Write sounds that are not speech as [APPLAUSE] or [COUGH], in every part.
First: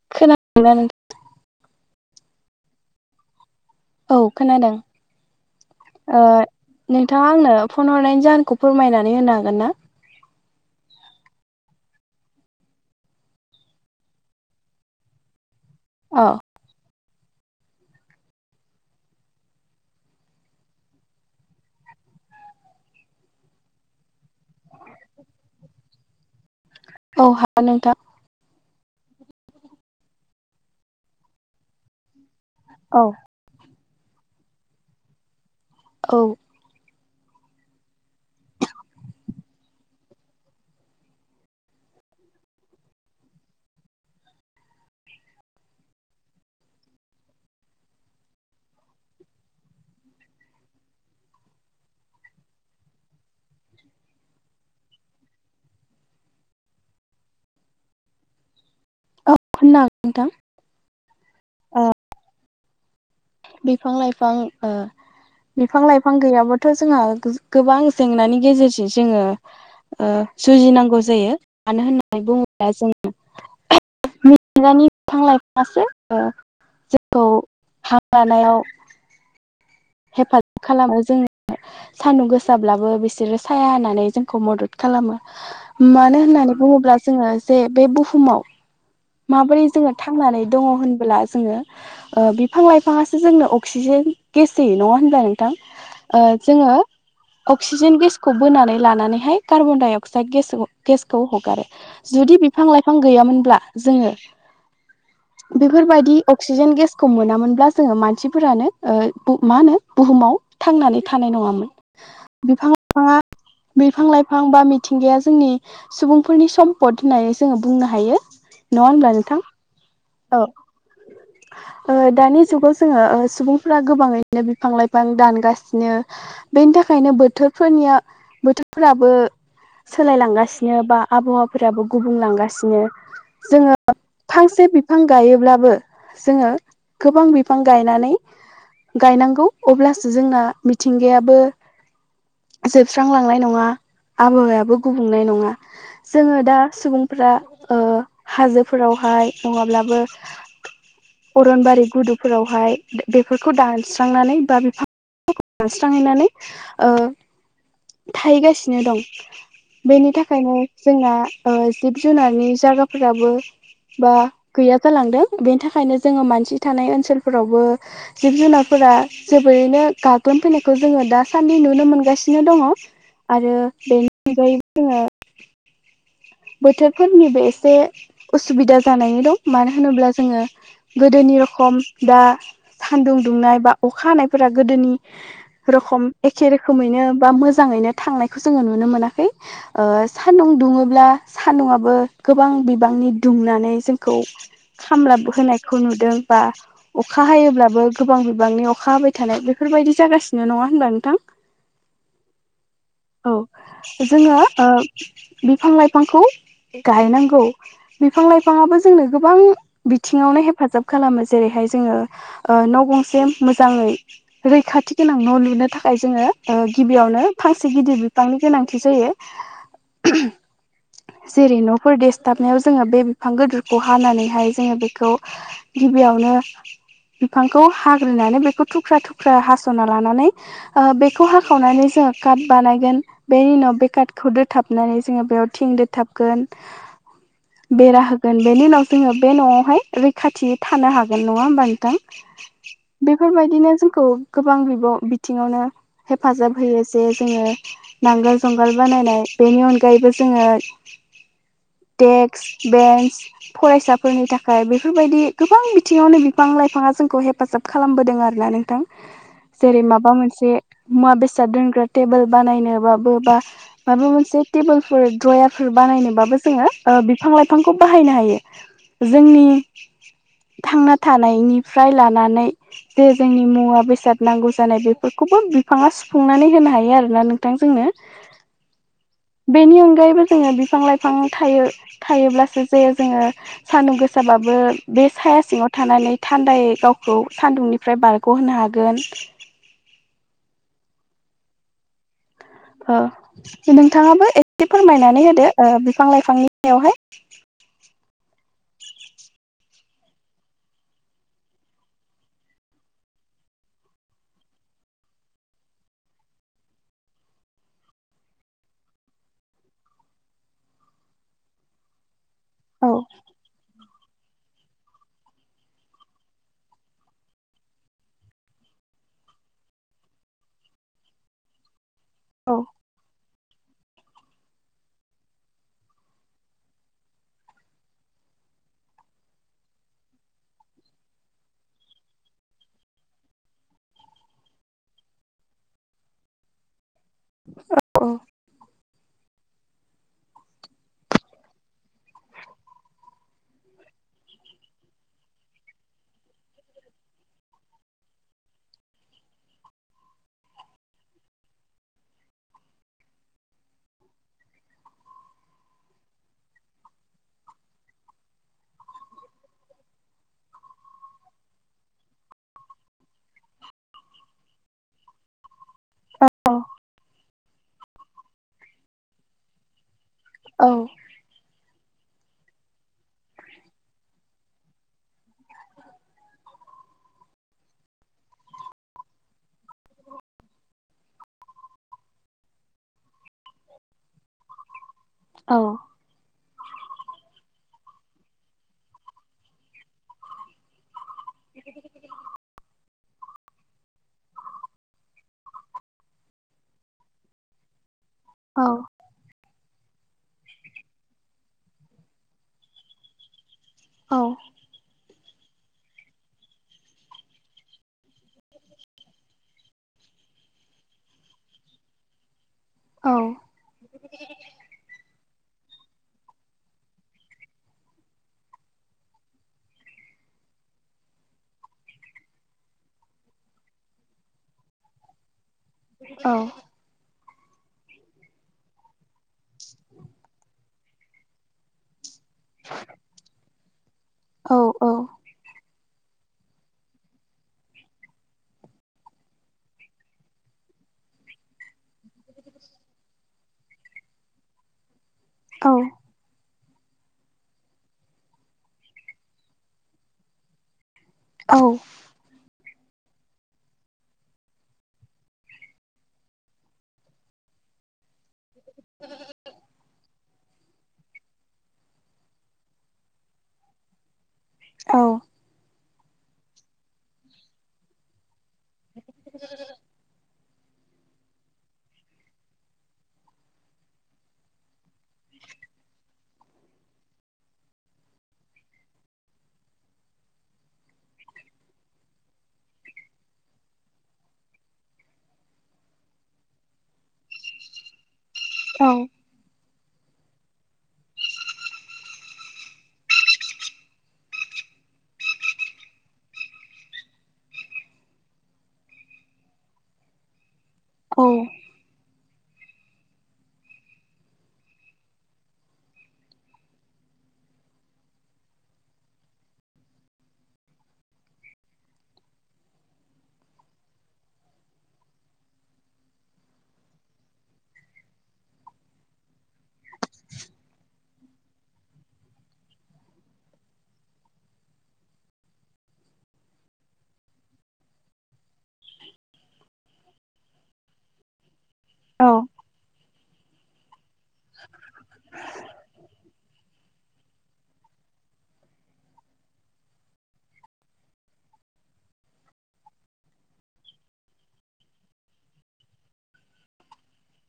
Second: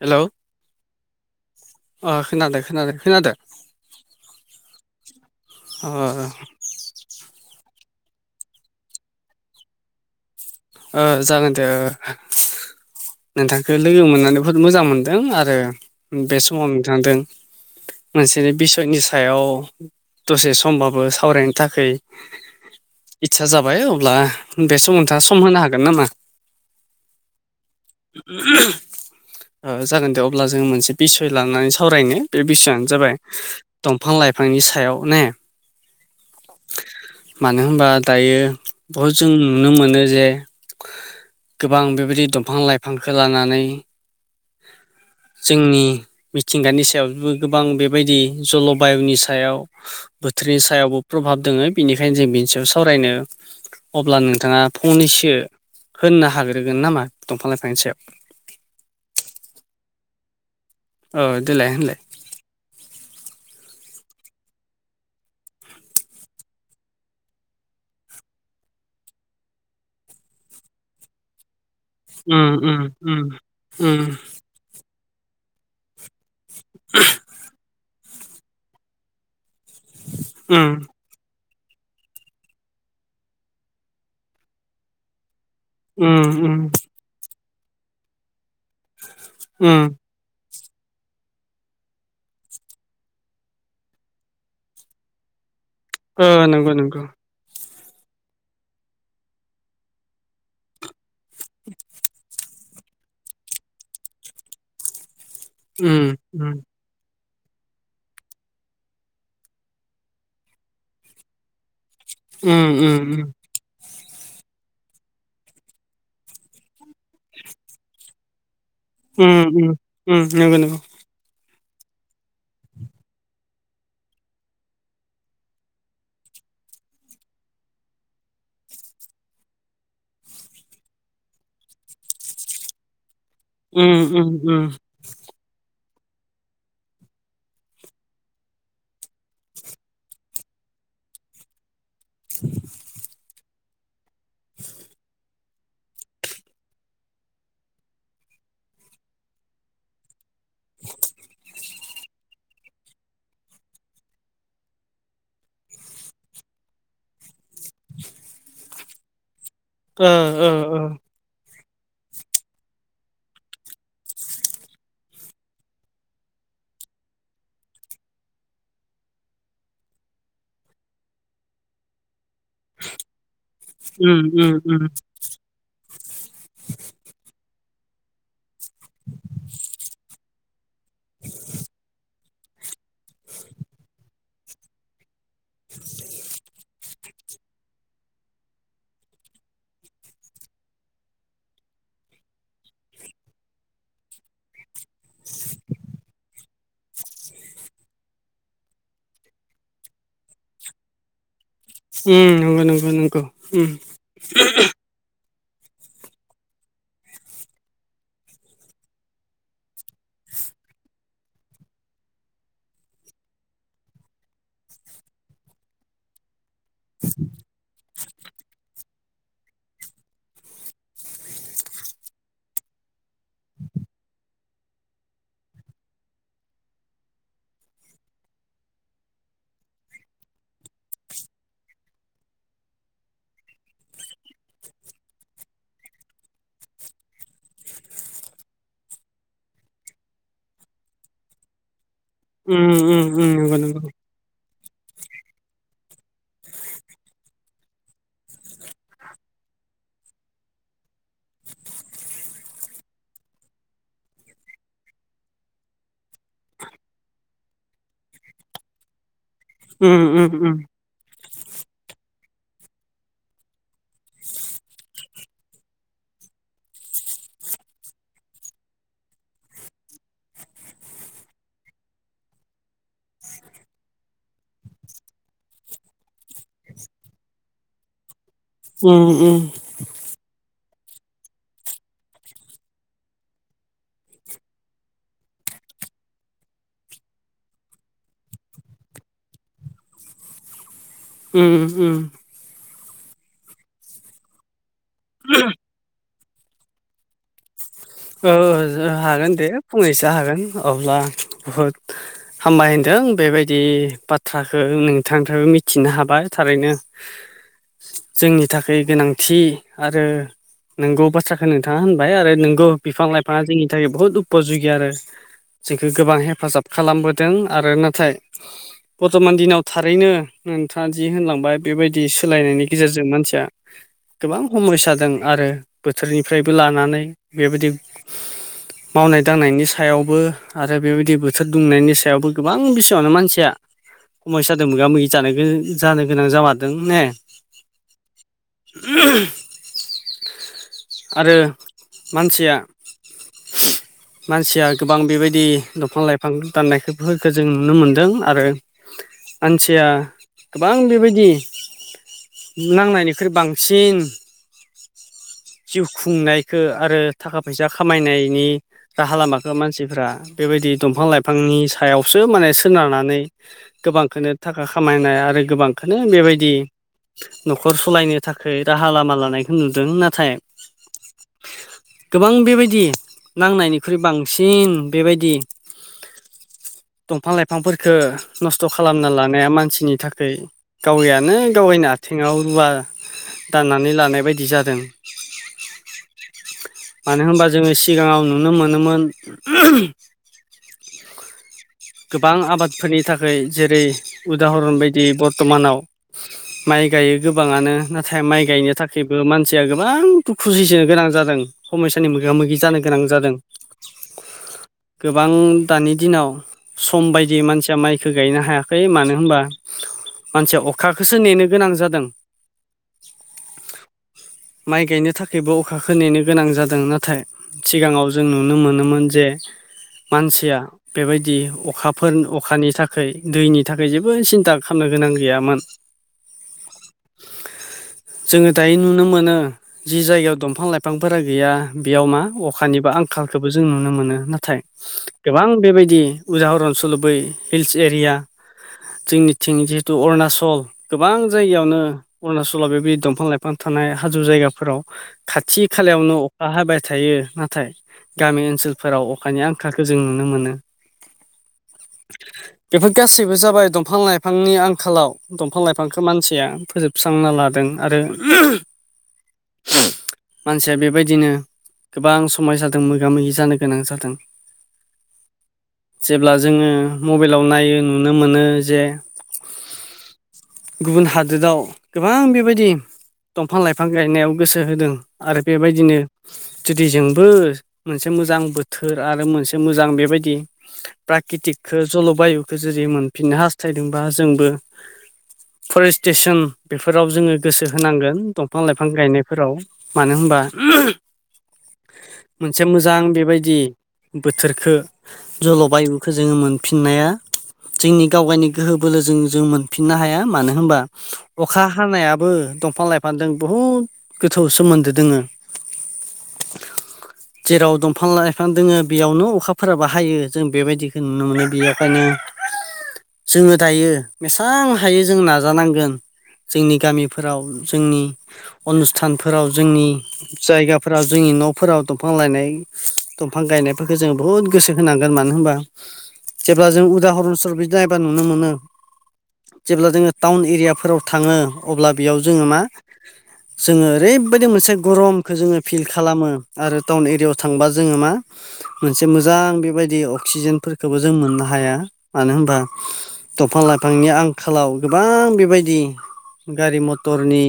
Hello. [UNINTELLIGIBLE] अ खोनादों खोनादों खोनादों। औ खोनादों अ ओ। नोंथाङा आंनो फन हरनायनि जाहोनखौ फोरमायनानै होनो हागोन ना? ओ जागोन दे ओ। नोंथांखो लोगो मोननानै बुहुद मोजां मोनदों आरो औ बे समाव थांदों मोनसे बिसयनि सायाव दसे समबाबो सावरायनो थाखै इदसा जाबाय अब्ला बे सम नोंथाङा सम होनो हागोन नामा? औ हागोन नों थां। जागोन दे अब्ला जोंङो मोनसे बिसय लानानै सावरायनो। बे बिसयानो औ जाबाय दंफां लाइफांनि सायाव ने। औ। मानो होनबा दायो बहुत जों नुनो मोनो ज जे गोबां बेबायदि दंफां लाइफांखौ लानानै। जोंनि। मिथिंगानि सायावबो गोबां बेबायदि जल बायुनि सायाव बोथोरनि सायावबो प्रभाब दोङो बेनिखायनो जों बिनि सायाव सावरायनो अब्ला नोंथाङा फंनैसो होनो हाग्रोगोन नामा दंफां लाइफांनि सायाव? औ होननोगोन नोंथां। औ देलाय होनलाय। बिफां लाइफां ओ बिफां लाइफां गैयाब्लााथ' जोंहा गोबां जेंनानि गेजेरजों जोङो जुजिनांगौ जायो मानो होननानै उम बुङोब्ला उम जोङ उम उम [UNINTELLIGIBLE] [INAUDIBLE] लानायाव हेफाजाब खालामो जों सानदुं गोसाब्लाबो बिसोरो साया होननानै जोंखौ मदद खालामो। मानो उम उम होननानै बुङोब्ला जोङो जे बे बुहुमाव माबोरै उम जोङो था थांनानै द होनब्ला जोंङो ओ बिांफां लाइफांआसो जोंनो अक्सिजेन गेस जायो नङा होनबाय नोंथां ओ नंगौ जोङो। नंगौ अक्सिजेन गेसखौ बोनानै लानानैहाय कार्बन डाइ अक्साइद गेसखौ गेसखौ हगारो जुदि बिफां लाइफां गैयामोनब्ला जोङो उम बेफोरबायदि उम अक्सिजेन गेसखौ मोनामोनब्ला जोङो मानसिफोरानो ओ बु मा होनो बुहुमाव थांनानै थानाय नङामोन उम बिफां लाफाङा उम बिफां लाइफां बा मिथिंगाया जोंनि सुबुंफोरनि सम्पद होननानै जोङो बुंनो हायो नङा होनब्ला उम नोंथां। उम उम औ नंगौ नंगौ। ओ दानि जुगाव जोङो ओ सुबुंफोरा गोबाङैनो बिफां लाइफां दानगासिनो। बेनि थाखायनो बोथोरफोरनिया बोथोरफोराबो सोलायलांगासिनो बा आबहावाफोराबो गुबुंलांगासिनो। जोङो उम उम उम फांसे बिफां गायोब्लाबो जोङो गोबां बिफां गायनानै गायनांगौ अब्लासो जोंना मिथिंगायाबो जोबस्रांलांनाय नङा आबहावायाबो गुबुंनाय नङा। जोङो दा सुबुंफ्रा ओ हाजोफोरावहाय नङाब्लाबो अरनबारि गुदु फोरावहाय बेफोरखौ दानस्रांनानै बा बिफां दानस्रांहैनानै ओ थाहैगासिनो दं ओ बेनि ओ थाखायनो ओ जोंना ओ जिब जुनारनि जायगाफोराबो बा गैया जालांदों बेनि थाखायनो जोङो मानसि थानाय ओनसोलफोरावबो जिब जुनारफोरा जोबोरैनो गाग्लोबफैनायखौ जोङो दासान्दि नुनो मोनगासिनो दिनो दङ आरो बेनि उम उम अनगायैबो उम जोङो बोथोरफोरनिबो एसे उसुबिदा जानानै दं मानो होनोब्ला जोङो गोदोनि रखम दा सानदुं दुंनाय बा अखा हानायफोरा गोदोनि रखम एखे रोखैनो बा मो मोजाङैनो थांनायखौ जोङो नुनो मोनाखै ओ सान्दुं दुङोब्ला सानदुंआबो गोबां बिबांनि दुंनानै जोंखौ खामलाब होनायखौ नुदों बा अखा हायोब्लाबो गोबां बिबांनि अखा हाबाय थानाय बेफोरबायदि जागासिनो नङा होनबा नोंथां। उम नंगौ नंगौ नंगौ औ उम। जोङो ओ बिफां लाइफांखौ गायनांगौ। बिफां लाइफाङाबो जोंनो गोबां बिथिङावनो हेफाजाब खालामो जेरैहाय जोङो। ओ न' गंसे मोजाङै रैखाथि गोनां न' लुनो थाखाय जोङो ओ गिबियावनो फांसे गिदिर बिफांनि गोनांथि जायो। जेरै न'फोर देसथाबनायाव जोङो बे बिफां गोदोरखौ हानानैहाय जोङो बेखौ गिबियावनो। बिफांखौ हाग्रोनानै बेखौ थुख्रा थुख्रा हास'ना लानानै ओ बेखौ हाखावनानै जोङो काट बानायगोन बेनि उनाव बे काटखौ दोथाबनानै जोङो बेयाव थिं दोथाबगोन। बेरा होगोन बेनि उनाव जोङो बे न'आवहाय रैखाथियै थानो हागोन नङा होमबा उम नोंथां। उम उम नंगौ बेफोरबायदिनो नंगौ जोंखौ गोबां बिब' बिथिङावनो हेफाजाब होयो जे जोङो नांगोल जुंगाल बानायनाय बेनि अनगायैबो जोङो डेक्स बेन्स फरायसाफोरनि थाखाय बेफोरबायदि गोबां बिथिङावनो बिफां लाइफाङा जोंखौ हेफाजाब खालामबोदों आरोना नोंथां। [UNINTELLIGIBLE] जेरै माबा उम मोनसे उम मुवा बेसाद दोनग्रा टेबोल बानायनोबाबो बा माबा मोनसे तेबोल फोर द्रयारफोर बानायनोबाबो जोङो ओ बिफां लाइफांखौ बाहायनो हायो। जोंनि थांना थानायनिफ्राय लानानै जे जोंनि मुवा बेसाद नांगौ जानाय बेफोरखौबो बिफाङा सुफुंनानै होनो हायो आरोना नोंथां जोंनो। उम उम। बेनि अनगायैबो जोङो बिफां लाइफां थायो थायोब्लासो जे जोङो सान्दुं गोसाबाबो बे साया सिङाव थानानै थान्दायै गावखौ सान्दुंनि फ्राय बारग' होनो हागोन। उम उम। ओ नोंथाङाबो एसे फोरमायनानै होदो बिफां लाइफांनि सायावहाय। ओ जो हागोन दे फंनैसो हागोन अब्ला बहुद हामबाय होनदों बेबायदि बाथ्राखो नोंथांनिफ्रायबो मिथिनो हाबाय थारैनो जोंनि थाखाय गोनांथि आरो नोंगौ बाथ्राखो नोंथाङा होनबाय आरो नोंगौ औ बिफां लाइफाङा जोंनि थाखाय बहुद दुख पजुगि आरो जोंखौ गोबां हेफाजाब खालामबोदों आरो नाथाय बर्थमान दिनाव थारैनो नोंथाङा जि होनलांबाय बेबायदि औ सोलायनायनि गेजेरजों मानसिया गोबां समयसा दों आरो बोथोरनिफ्रायबो लानानै बेबायदि मावनाय दांनायनि सायावबो आरो बेबायदि बोथोर दुंनायनि सायावबो गोबां बिसोङानो मानसिया समायसा मोगा मोगि जानो गोनां जामारदों ने। औ। आरो मानसिया [INAUDIBLE] मानसिया गोबां बेबायदि दंफां लाइफां दाननायफोरखौ जों नुनो मोन्दों आरो मानसिया गोबां बेबायदि नांनायनिख्रुइ बांसिन जिउ खुंनायखौ आरो थाखा फैसा खामायनायनि राहा लामाखौ मानसिफ्रा बेबायदि दंफां लाइफांनि सायावसो माने सोनारनानै गोबांखोनो थाखा खामायनाय आरो गोबां बेखनो बेबायदि औ न'खर सालायनो थाखाय राहा लामा लानायखौ नुदों नाथाय औ। गोबां बेबायदि नांनायनिख्रुइ बांसिन बेबायदि दंफां लाइफांफोरफोरखो नस्थ' खालामना लानाया मानसिनि थाखाय गावैयानो गावैनो आथिङाव रुवा दाननानै लानाय बायदि जादों। औ। मानो होनबा जोङो सिगाङाव नुनो मोनोमोन। [INAUDIBLE] गोबां आबादफोरनि थाखाय जेरै उदाहरन बायदि बर्थ'मानाव माइ गायो गोबाङानो नाथाय माइ गायनो थाखाय बो मानसिया गोबां दुखु सैसोनो गोनां जादों समयसानि मोगा मोगि जानो गोनां जादों। औ। गोबां दानि दिनाव सम बायदि मानसिया माइखौ गायनो हायाखै मानो होनबा मानसिया अखखौसो नेनो गोनां जादों। औ। माइ गायनो थाखायबो अखा खोनैनो गोनां जादों नाथाय सिगाङाव जों नुनो मोनोमोन जे मानसिया बेबायदि अखाफोर अखानि थाखाय दैनि थाखाय जेबो सिन्था खामनो गोनां गैयामोन। औ। [INAUDIBLE] जोङो दायो नुनो मोनो जि जायगायाव दंफां लाइफांफोरा गैया बेयाव मा अखानि बा आंखालखोबो जों नुनो मोनो नाथाय गोबां बेबायदि उदाहरन सल बै हिल्स एरिया जोंनिथिं जिहेतु अरुणाचल गोबां जायगायावनो अरुणाचलाव बेबायदि दंफां-लाइफां थानाय हाजो जायगाफोराव खाथि खालायावनो अखा हाबाय थायो नाथाय गामि ओनसोलफोराव अखानि आंखालखौ जों नुनो मोनो। औ। बेफोर गासैबो जाबाय दंफां लाइफांनि आंखालाव दंफां-लाइफांखौ मानसिया फोजोबस्रांना लादों आरो [INAUDIBLE] मानसिया बेबायदिनो गोबां समायसादों मोगा-मोगि जानो गोनां जादों। औ जेब्ला जोङो मबाइलाव नायो नुनो मोनो जे [UNINTELLIGIBLE] गुबुन हादोराव गोबां बेबायदि दंफां लाइफां गायनायाव गोसो होदों। आरो बेबायदिनो जुदि जोंबो मोनसे मोजां बोथोर आरो मोनसे मोजां बेबायदि फ्राकृतिकखौ जल'बायुखौ जुदि मोनफिननो हास्थायदोंबा जोंबो फरेस्टेसन बेफोराव जोङो गोसो होनांगोन दंफां-लाइफां औ गायनाय फोराव मानो होनबा मोनसे मोजां बेबायदि बोथोरखो जल'बायुखौ जोङो मोनफिननाया जोंनि गावगायनि गोहो बोलोजों जों मोनफिननो हाया मानो होनबा औ अखा हानायाबो दंफां लाइफांजों बुहुद गोथौ सोमोन्दो दोङो। [INAUDIBLE] जेराव दंफां लाइफां दोङो बेयावनो अखाफोराबो हायो जों बेबायदिखौ नुनो मोनो बेखायनो जोङो दायो बेसां थायो जों नाजानांगोन जोंनि गामिफोराव जोंनि अनुस्थानफोराव जोंनि। जायगाफोरा जोंनि न'फोराव दंफां लायनाय दंफां गायनायफोरखौ जों बुहुत गोसो होनांगोन मानो होनबा जेब्ला जों उदाहरन सर बिदि नायबा नुनो मोनो जेब्ला जोङो टाउन एरियाफोराव थाङो अब्ला बेयाव औ जोङो मा जोङो ओरै बेबायदि मोनसे गरमखो जोङो फिल खालामो। आरो टाउन एरियायाव थांबा जोङो मा? मोनसे मोजां बेबायदि अक्सिजेनफोरखोबो जों मोननो हाया मानो होनबा दंफां-लाइफांनि आंखालाव गोबां बेबायदि गारि-मथरनि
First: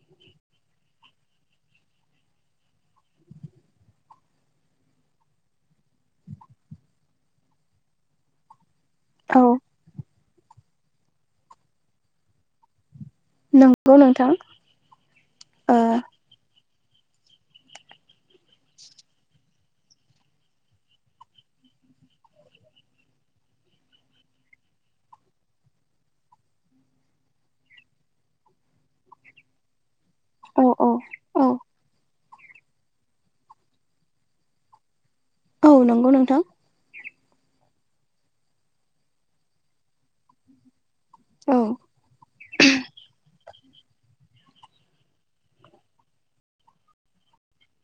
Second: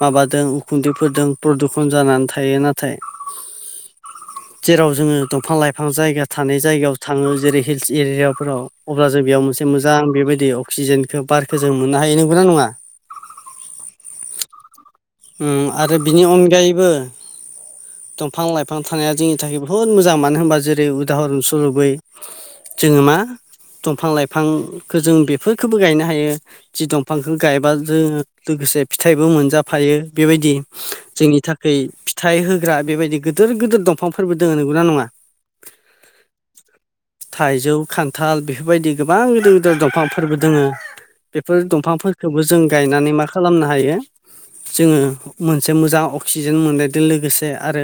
माबादों उखुन्दैफोरजों प्रदुखन जानानै थायो नाथाय जेराव जोङो दंफां लाइफां जायगा थानाय जायगायाव थाङो जेरै हिल्स एरियाफोराव अब्ला जों औ बेयाव मोनसे मोजां बेबायदि अक्सिजेनखौ बारखौ जों मोननो हायो नंगौना नङा? नंगौ नोंथां ओम ओ आरो बिनि अनगायैबो। बिफां लाइफां थानाया जोंनि थाखाय बहुत मोजां मानो होनबा जेरै उदाहरन सरबै। जोङो मा दंफां लाइफांखौ जों बेफोरखो बो गायनो हायो जि दंफांखौ गायबा जोङो लोगोसे फिथाइबो मोनजाफायो। बेबायदि औ औ जोंनि औ थाखै फिथाइ होग्रा बेबायदि गिदिर गिदिर दंफांफोरबो दङ नंगौना नङा? औ नंगौ नोंथां। थाइजौ खान्थाल बेफोरबायदि गोबां गिदिर गिदिर दंफांफोरबो दोङो। औ बेफोर दंफांफोरखौबो जों गायनानै मा खालामनो हायो? जोङो मोनसे मोजां अक्सिजेन मोननायजों लोगोसे आरो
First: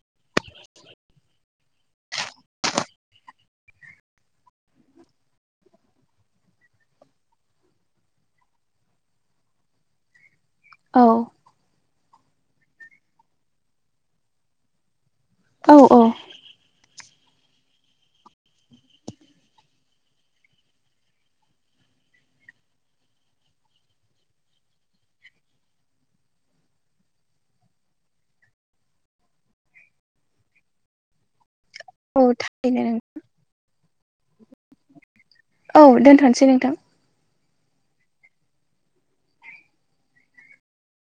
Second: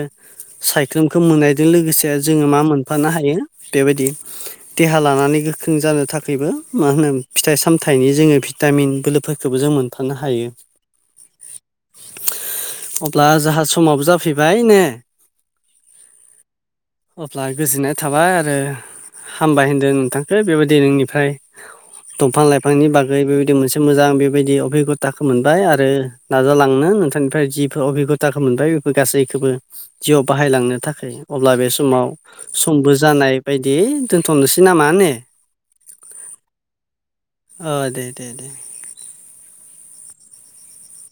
सायख्लुमखौ मोननायजों लोगोसे जोङो मा मोनफानो हायो बेबायदि। देहा लानानै गोख्रों जानो थाखायबो मा होनो? फिथाइ सामथायाइनि जोङो भिटामिन बोलोफोरखौबो जों मोनफानो हायो। औ अब्ला जोंहा समावबो जाफैबाय ने? औ औ। अब्ला गोजोननाय थाबाय आरो हामबाय होनदों नोंथांखौ बेबायदि नोंनिफ्राय दंफां लाइफांनि बागै बेबायदि मोनसे मोजां बेबायदि अबिगथाखौ मोनबाय आरो। नाजालांनो नोंथांनिफ्राय जि अबिगथाखौ मोनबाय बेफोर गासैखौबो जिउआव बाहायलांनो थाखाय। अब्ला बे समाव औ समबो थारैनो जानाय बायदि दोनथ'नोसै नामा ने? औ दोनथ'सै नोंथां। ओ दे दे दे।